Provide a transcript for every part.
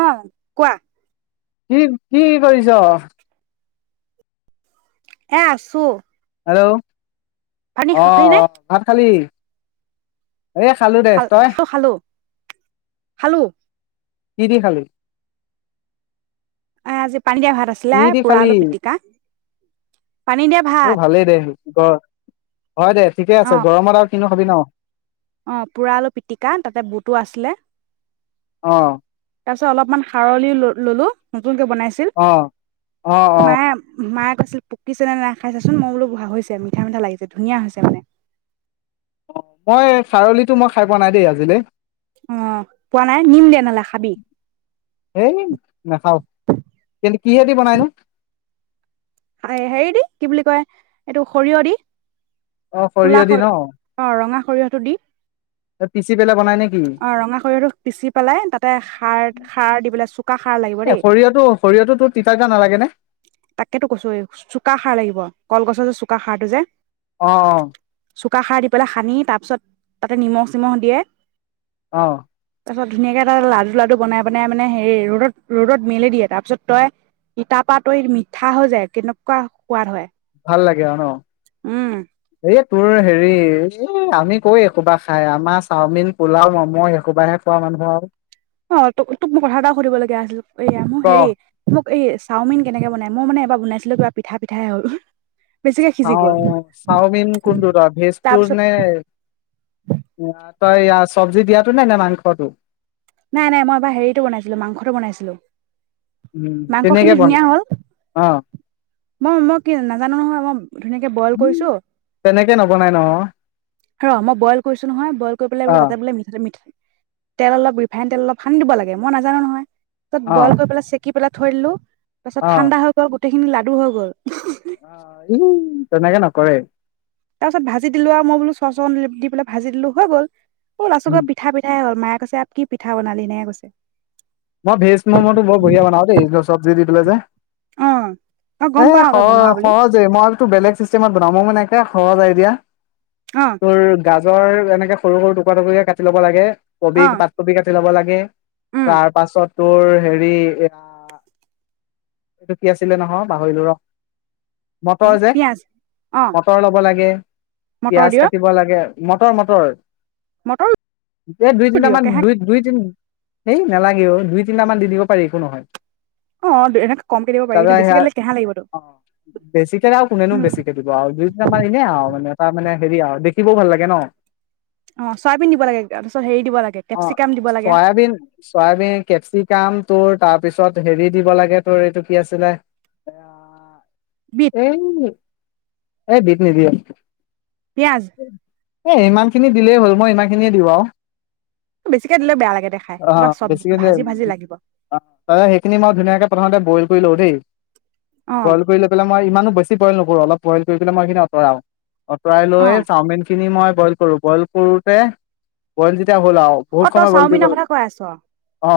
অ কোৱা কি কি কৰিছ? এ আছোঁ। হেল্ল' অ নে অ ভাত খালি? এ খালো দে। খাল তই? খালো খালো কি দি খালি? এ আজি পানী দিয়া ভাত আছিলে কি দি পুৰা খালি? আলু পিটিকা পানী দিয়া অ ভাত ভালেই দে ক হয় দে ঠিকে অ আছে গৰমত আৰু কিনো খাবি ন। অ পুৰা আলু পিটিকা তাতে বুটো আছিলে। অ তাৰ পিছত অলপমান সাৰলি ললো। নতুনকে বনাইছিল অ অ অ মায়ে মায়ে ছিল পকিছে নে নাই খাইছাচোন, মই বোলো হৈছে মিঠা মিঠা লাগিছে ধুনীয়া হৈছে মানে অ মই চাৰলিটো মই খাই পোৱা নাই দেই আজিলে আহ পোৱা নাই নিম দে নাহলে খাবি কিহে দি বনাইনো হেৰি দি কি বুলি কয় এইটো সৰিয়হ দি অ ক'লা সৰিযহ দি ন সৰিয়হ অ ৰঙা সৰিয়হটো দি পিচি পেলাই বনাই নে কি অ ৰঙা সৰিয়হটো পিচি পেলাই তাতে সাৰ খাৰ দি পেলাই চোকা খাৰ লাগিব এ দেই। সৰিয়হটো সৰিয়হটো তোৰ তিতাকেইটা নালাগে নে চোকা খাৰ লাগিব কলগছৰ যে চোকা খাৰটো যে অ অ চুকা খাৰ দি পেলাই সানি তাৰপিছত তাতে নিমখ চিমখ দিয়ে অ তাৰ পিছত ধুনীয়াকে এটা লাডু লাডু বনাই বনাই মানে হেৰি ৰ'দত ৰ'দত মেলি দিয়ে তাৰ পিছত তই ইতাপাত তই মি ঠা হৈ যায় কেনেকুৱা সোৱাদ হয় ভাল লাগে আৰু ন উম এই তোৰ হেৰি আমি কৈ একোবা খাই আমাৰ চাওমিন, পোলাও, ম'ম' সেহোপাহে খোৱা মানুহ আৰু অ তোক তোক মোক কথা এটা সুধিব লগীয়া আছিল এয়া মোৰ ক হেৰি মোক এই চাওমিন কেনেকে বনাই মই মানে এবাৰ বনাইছিলো কিবা পিঠা পিঠাহে হল বেছিকে সিজি গ'ল চাওমিন কোনটো ভেজটো তাৰপিছত নে তই চব্জি দিয়াতটো নাই নে মাংসটো নাই নাই মই এবাৰ হেৰিতটো বনাইছিলো মাংসটো বনাইছিলো। উম তেনেকে মাংসখিনি বন ধুনীয়া হ'ল অ মই মই কি নাজানো নহয় মই ধুনীয়াকে বইল উম, কৰিছো তেনেকে নবনাই নহয় ৰ মই বইল কৰিছো নহয় বইল কৰি অ পেলাইোলে তা বো মঠাতে মঠাই তেল অলপ ৰিপ ভেন তেল অলপ সানি দিব লাগে মই নাজানো নহয়। তত অ বইল কৰি পেলাই চেক কি পেলাই থৈ দিলো তাপাছত ঠাণ্ডা হৈ গ'ল গোটেইখিনি লাডু হৈ গল উমম তেনেকে ন কৰে তাৰপিছত ভাজি দিলো আৰু মই বোলো চ চৰ দি পেলাই ভাজি দিলোঁ হৈ গ'ল উম লাচতত‌গৈ পিঠা পিঠাই হ'ল মায়ে এয়া কি পিঠা বনালি এনেকে কৈছে। মই ভেজ ম'ম'টো বৰ বঢ়িয়া বনাও দেই চবজি দি পেলাই যে অ অ গম এ পাও তই সহ বনোৱা বুলি সহজেই মই বেলেগ চিষ্টেমত বনাব মানে সহজ আইদিয়াত অ তোৰ গা গাজৰ এনেকে সৰু সৰুকে টুকুৰা টুকুৰ কাটি ল'ব লাগে কবি অ পাত কবি কাাটি ল'ব লাগে কে উম ত তোৰ হেৰি এয়া এইটো কি আছিলে নহয় পাহৰিলো ৰ মটৰ যে পিয়াজ অ মটৰ ল'ব লাগে মটৰ পিয়াজ দিয় কাটিব লাগে মটৰ মটৰ মটৰ এ দুই তিনা দিয় মান কেহা দুই দুই তিন সেই নালাগে দুই তিনিটা মান দি দিব পাৰি একো নহয় অ', এনেকে কমকে দিব পাৰি তাৰপ কিন্তু স বেছিকে দিলে কেহা লাগিবতো। অ বেছিকে কোনেনো বেছিকে দিব আৰু দুই আমাৰ এনে আৰু মানে তাৰ মানে হেৰিয়া আৰও দেখিবও ভাল লাগে ন অ চয়াবিন দিব লাগে তাৰপিছত হেৰি দিব লাগে কেপচিকাম দিব লাগে আমি কেপচিকাম তোৰ তাৰপিছত হেৰি দিব লাগে তোৰ এইটো কি আছিলে বিট, এইই এই বিত নদিয়ে পিয়াজ এ ইমান খিনি দিলেই হ'ল মই ইমান খিনিয়ে দিওঁ আৰু বেছিকে দিলে বেয়া লাগে দেখাই বচ বেছিক সেইখিনি মই ধুনীয়াকে প্ৰথতে বইল শুই লও দেই অ', বইল কৰি লৈ পেলাই মই ইমানো বেছি বইল নকৰো অলপ বইল কৰি পেলাই মইখিনি আতৰাও অঁতৰাই লৈ অ', চাওমিন খিনি মই বই কৰো বল কৰোতে বইল যে য়া হ'লা বহুত সময় বইল কৰিব ক অ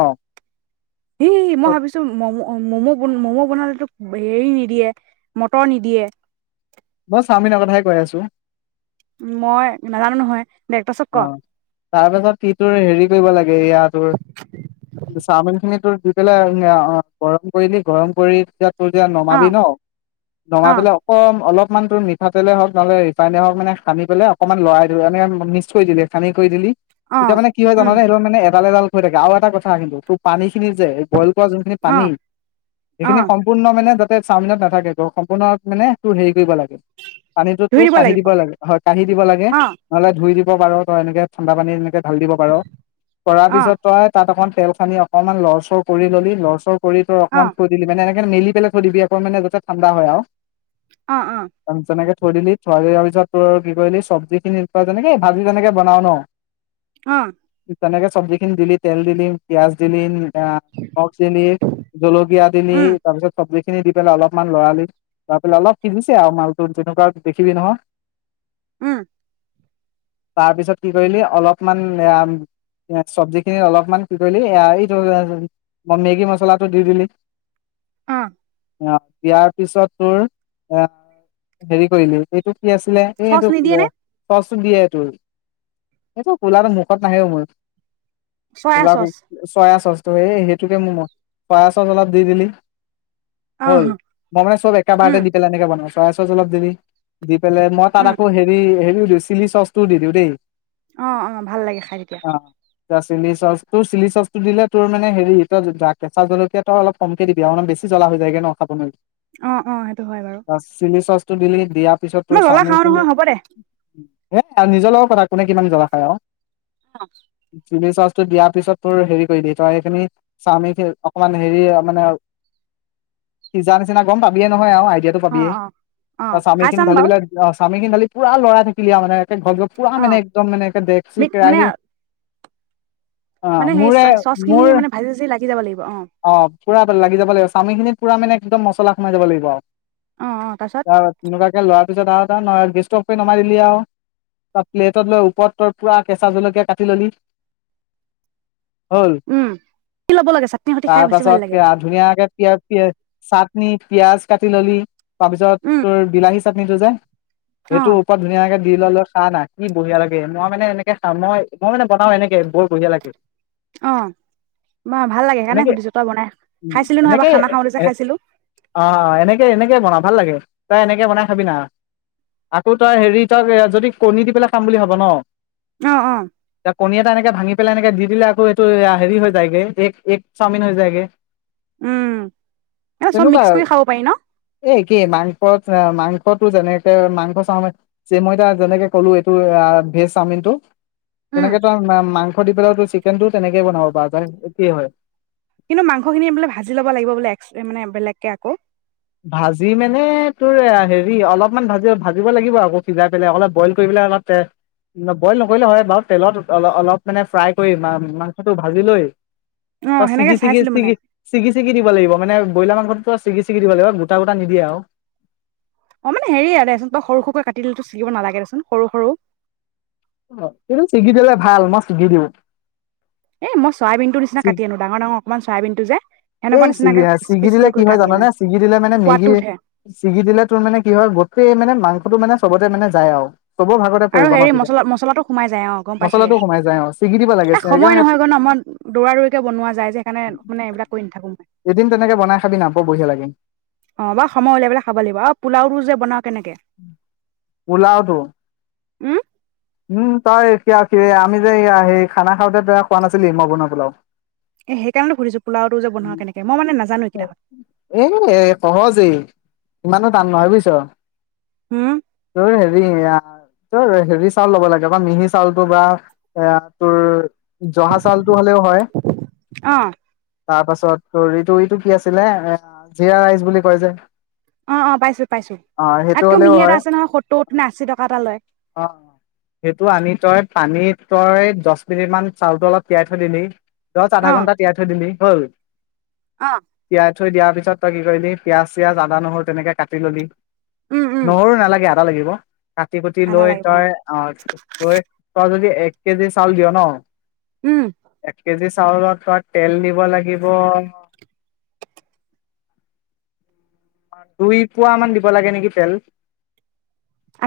সেই মই ভাবিছো মম' মম'ন ম'ম' বনালেতো হেৰি নিদিয়ে মটৰ নিদিয়ে মই চাওমিনৰ কথাই কৈ আছো উ মই নাজানো নহয় দে তাৰপিছত ক অ তাৰপিছত সি তোৰ হেৰি কৰিব লাগে ইয়া তোৰ চাওমিন খিনি তোৰ দি পেলাই গৰম কৰিলি গৰম কৰি তাত যেতিয়া নমাবি অ', ন অ', নমাবেললে অকম অলপ অকমান মঠাতেলে হওক নহলে ৰিফাইনে হও মে সানি পেললে অকণমান লৰাই দিওঁ এনে মিস্ক থৈ দিলে সানি কৈ দিলি এতিয়া অ', মানে কি হয় উম, জানানে সেই মানে এডাল এডাল হৈ থাকে আৰু এটা কথা কিন্তু তোৰ পানী সেই খিনি যে বইল কৰা যোনখিনি পানী অ', সেইখিনি অ', সম্পূৰ্ণ মানে অকল চাওমিনত নাথাকে গ সম্পূৰ্ণ মানে তোৰ হেৰি কৰিব লাগে পানীটোতো ধুই কাঢ়ি লাগিব দিব লাগে হয় কাঢ়ি দিব লাগে অ', নহলে ধুই দিব তই বাৰ এনে ঠাণ্ডা পানী এনেকে ভাল দিব পাৰ কৰাৰ অ', পিছত তই তাত অকণ তেল খানি অকমান ল'ৰচৰ কৰি ললি ল'ৰচৰ শীৰটো অ', অকমান অ', থৈ দিলি, মানে সেইকাৰণে মেলি পেলাই থৈ দিবি আকৌ মানে যতে ঠাণ্ডা হয় আও অ অ থৈ দিলি থোৱা দিয়াৰ পিছত তোৰ কি কৰিলি চব্জি খিনি তেনেকে ভাজি তেনেকে বনাও ন আহ তেনেকে চব্জি খিনি দিলি তেল দিলি পিয়াজ দিলি অ [unintelligible] [unintelligible] দিলি জলকীয়া দিলি উম, তাৰপিছত খিনি দি পেলাই অলপমান লৰালি লৰা পেলাই অলপ সিজিছে আৰু মালটো যেনেকুৱা দেখিবি নহয়। উম তাৰপিছত কি কৰিলি অলপমান এ চব্জিখিনি অলপমান কি কৰিলি এইটো মেগী মছলাটো দি দিলি অৱ অ দিয়াৰ পিছত তোৰৰ এ হেৰি কৰিলি এইটো আছিলে এই চচ এইটো নিদিয়ে নে? দিয়ে তোৰ এইটো কোলাটো মুখত নাহেও মোৰ চয়া কলা চচ কুকু চয়া চ ত এই সেইটোকে মম পায় চাচ অলপ দি দিলি অহ হ'ল মই মানে সব এককা বাৰ উম দি পালে এনেকে বনাই চয়া চছ জলপ দিবি পলে মই তাত উম আকৌ হেৰি হেৰি চিলি চচটোও দি দিওঁ দেই অ অ ভাল লাগে খাই তেতিয়া এ চিলি চচ তোৰ চিলি চচ টো দিলে তোৰ মানে হেৰি এইটো কেঁচা দ্ভলকীয়াাতটো অলপ কমকে দিবি আৰু অলপ বেছি জ্বলা যায়গে ন খাবলৈ অ অ সেইটো হয় বাৰু চচটো দিলি দিয়া তাৰ পিছত তোৰ মই জ্বলা খাওঁ স্বামখিনি নহয় হ'ব দে ধেৎত নিজৰ লগত কথা কোনে কিমান জ্বলা খায় আও [inaudible] ৰ চ'চটো দিয়াৰ পিছত তোৰ হেৰি কৰিবি। তই সেইখিনি চাওমিনখিনি অকমান হেৰি মানে, সিজা নিচিনা গম পাবিয়ে নহয় আৰু য়েতো অ অ পালিয়ে অ । অ' আৰু খাই চাওমিনখিনি চাম ঢালি বাৰু পেলাই [unintelligible] মিনখিনি ঢালি পুৰা লৰাই থাকিলি আৰু মানে ঘৰত গৈ পুৰা অ মানে একদম মানে এক্কে দেকচি মিক মানে কেৰাহি মানে সেই চয়া চচখিনি মোৰ মানে ভাজি-ভাজি লাগি যাব লাগিব অ'। পুৰা তাত লাগি যাব লাগিব । চাওমিনখিনিত পুৰা মানে একদম মছলা সোমাই যাব লাগিব আৰু। অ অ তাৰপিছত অ' তেনেকুৱাকে লৰা পিছত আৰু এটা ন- গেষ্টটো অফ কৰি নমাই দিলি আৰু। তাত প্লেটত লৈ ওপৰত তই পুৰা কেঁচা জলকীয়া কাটি ললি। হ'ল । উম কি ল'ব লাগে চাটনি সৈতে খাই তাৰ বেছি ভাল পাছত লাগে পিয়া- ধুনীয়াকে পিয়া- পিয় চাটনি পিয়াজ কাটি ললি। তাৰপিছত উম তোৰ বিলাহী চাটনিটো যে, অ সেইটো ওপৰত ধুনীয়াকে [unintelligible] খা না। কি বঢ়িয়া লাগে । মই মানে এনেকে খাওঁ। মই- মই মানে বনাও এনেকে । বৰ বঢ়িয়া লাগে। অ'। বা- ভাল লাগে । সেইকাৰণে এনেকে সুধিছোঁ। তই বনাই খাইছিলোঁ নহয়? এনেকে এবাৰ খানা খাওঁতে যে এ খাইছিলোঁ। অ এনেকে এনেকে বনা ভাল লাগে । তই এনেকে বনাই খাবি না। আকৌ তই হেৰি তই যদি কণী দি পেলাই খাম বুলি ভাব ন'? অ অ ইয়াত কণী এটা এনেকে এ ভাঙি পেলাই এনেকে দি দিলে আকৌ এইটো এয়া হেৰি হৈ যায়গে, এ- এগ চাওমিন হৈ যায়গে। উম, এ চব তেনেকুৱা মিক্স কৰি খাব পাৰি ন'? ত মাংসতো যেনেকে, মাংস চাওমিন। যে মই এতিয়া যেনেকে হলো এইটো আ- ভেজ চাওমিনটো। উম তেনেকে তই আৰু মা- মাংস দি পেলাইওতো চিকেনটোও তেনেকে বনাব পাৰ তই । একেয়ে হয়। কিন্তু মাংসখিনি বোলে ভাজি ল'ব লাগিব বোলে এক্স- এ মানে বেলেগকে আকৌ। ভাজি মানে তোৰ হেৰি অলপমান ভাজি- ভাজিব লাগিব আকৌ সিজাই পেলাই । অলপ বইল কৰি পেলাই অলপ তেল- বইল নকৰিলেও হয় বাৰু। তেলত অল- অলপ মানে ফ্ৰাই কৰি মা- মাংসটো ভাজি লৈ অ ত সেনেকে ছিগি - ছিগি চাইছিলো মানে -ছিগি, ছিগি- ছিগি দিব লাগিব মানে ব্ৰইলাৰ মাংসটো তো ছিগি ছিগি দিব লাগিব। গোটা- গোটা নিদিয়ে আৰু। অ' মানে হেৰিয়ে দেচোন, তই সৰু- সৰুকৈ কাটি দিলিতো চিগিব নালাগে দেচোন । সৰু-সৰু। কিন্তু ছিগি দিলে ভাল । মই ছিগি দিওঁ। এই মই চয়াবিনটোৰ নিচিনা কাটি ছিগ- আনো ডাঙৰ ডাঙৰ অকণমান চয়াবিনটো যে সেনেকুৱা এই নিচিনাকে চুলিয়া পিচ ছিগি পিচ দিলে কৰি কি কৰি হয় কাটি আনো জাননে? ছিগি দিলে মানে সোৱাদটো মেগি- উঠে ছিগি দিলে তোৰ মানে কি হয় গোটেই মানে মাং সেইটো মানে চবতে মানে যায় আৰু। চবৰ ভাগতে আৰু পৰিব ন' হেৰি তেতিয়া। মছলা মছলাটো সোমাই যায় । অ' গম পাইছোঁ দে মছলাটো সোমাই যায় অ ছিগি দিব লাগে । এই সময় সেইকাৰণে নহয় জান, মই দৌৰা-দৌৰিকে বনুৱা যায় যে, সেইকাৰণে মই মানে সেইবিলাক কৰি নাথাকো মই। এদিন তেনেকে বনাই খাবি না বৰ বঢ়িয়া লাগে অ' বাৰু সময় উলিয়াই পেলাই খাব লাগিব। আৰু পোলাওটো যে বনা কেনেকে? পুলাওটো উম উম তই এতিয়া কি আমি যে সেই খানা খাওঁতে বেয়া খোৱা নাছিলি মই বনোৱা পোলাও। এ সেইকাৰণে সুধিছো পোলাওটো যে বনোৱা কেনেকে মই মানে নাজানো কেইটা এ সহজেই ইমানো টান নহয় বুজিছ। হুম তোৰ হেৰি ইয়া ত হেৰি চাউল ল'ব লাগে বা মিহি চাউলতটো বা এ তোৰ জহা চাউলতটো হ'লেও হয়। অ তাৰ পাছত তটো এইটো কি আছিলে এ জিৰা ৰাইচ বুলি কয় যে অ অ পাইছো পাইছো অ তাত সেইটো তকৈ হ'লেও মিহি এটা হয় আছে নহয় সত্তৰ নে আশী টকা এটা লয়। অ সেইটো আনি তই পানীত তই দহ মিনিট মান চাউলটো অলপ তিয়াই থৈ দিলি। দহ আধা অ ঘণ্টা তিয়াই থৈ দিলি হয় অ থৈ দিয়াৰ পিছত তই কি কৰিবি পিয়াজ চিয়াজ আদা নহৰু তেনেকে কাটি ললি উম উম নহৰু নালাগে ইয়াত লাগিব কাটি কুতি আদা লৈ লাগিব অ তই পযে তই যদি এক কেজি চাউল দিয় ন উম এক কেজি চাউলত তেল দিব লাগিব দুই পোৱা মান দিব লাগে নেকি তেল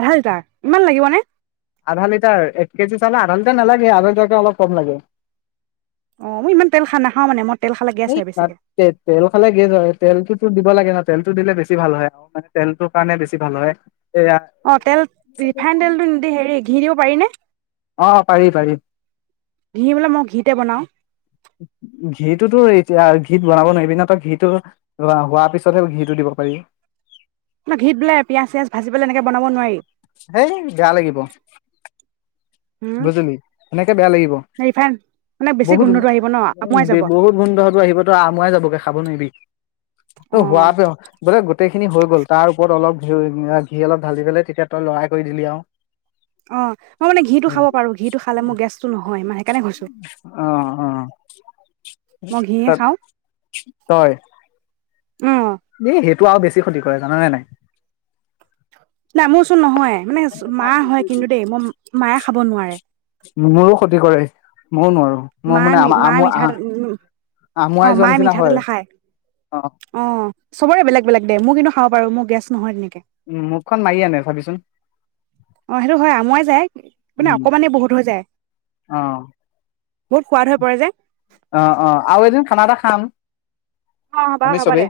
আধা লিটাৰ ইমান লাগিব নে আধা লিটাৰ এক কেজি চাউল আধা লিটাৰ নালাগে আধা লিটাকে অলপ কম লাগে। অ মই ইমান তেল খা নাখাওঁ মানে মই তেল খালে গেছ এই হয় তাত বেছিকে তে তেল খালে গেছ হয় তেলটোতো দিব লাগে তেলটো দিলে বেছি ভাল হয় আৰু মানে তেলটোৰ কাৰণে বেছি ভাল হয় এয়া অ তেল ৰিফাইন তেলটো নিদি হেৰি ঘিৰ দিব পাৰিনে অ পাৰি পাৰি ঘিউ বোলে মই ঘিতে বনাও ঘিটোতো এতিয়া ঘি বনাব নোৱাৰিবিনে তই ঘিটো হোৱাৰ পিছতহে ঘিটো দিব পাৰি। ঘিত বোলে পিয়াঁয়াজ চিয়াজ ভাজি পেলাই এনেকে বনাব নোৱাৰি। হেই বেয়া লাগিব। উম বুজিলি সেনেকে বেয়া লাগিব ৰিফাইন মানে বেছি বহুত গোন্ধটো আহিব ন আমুৱাই যাব বহুত গোন্ধতো টো আহিব তো আমৰাই যাবগে খাব নোৱাৰিবি অ তই সোৱাদ বোলে গোটেই খিনি হৈ গ'ল তাৰ ওপৰত অলপ ঘিউ ঘিৰ অলপ ঢালি পেলাই তেতিয়া তই লৰাই কৰি দিলি আৰু অ মই মানে ঘিটো খাব পাৰো ঘিটো খালে মোৰ গেছটো নহয় মই সেইকাৰণে সুধিছো অ অ ত তয়ই অ বেপ তোৰ আৰু বেছি ক্ষতি কৰে জান নে নাই নাই মোৰচোন নহয় মানে মা হয় কিন্তু দেই মই মায়ে খাব নোৱাৰে। মোৰো ক্ষতি কৰে ময়ো নোৱাৰো মোৰ মায়ে মানে মি মিঠাতেল অ আমুৱাই যোৱা মায়ে নিচিনা মিঠাতেল হয় নেখায় অ চবৰে বেলেগ বেলেগ দে মোৰ কিন্তু খাব পাৰো গেছ নহয় তেনে উম মুখখন মাৰি আনে চাবিচোন অ সেইটো হয় আমৰাই যায় মানে উম অকমানেই বহুত হৈ যায় অ বহুত সোৱাদ হৈ পৰে যে অ', অ', আৰু এদিন খানা এটা খাম অ বা আমি হ'ব চবেই। দে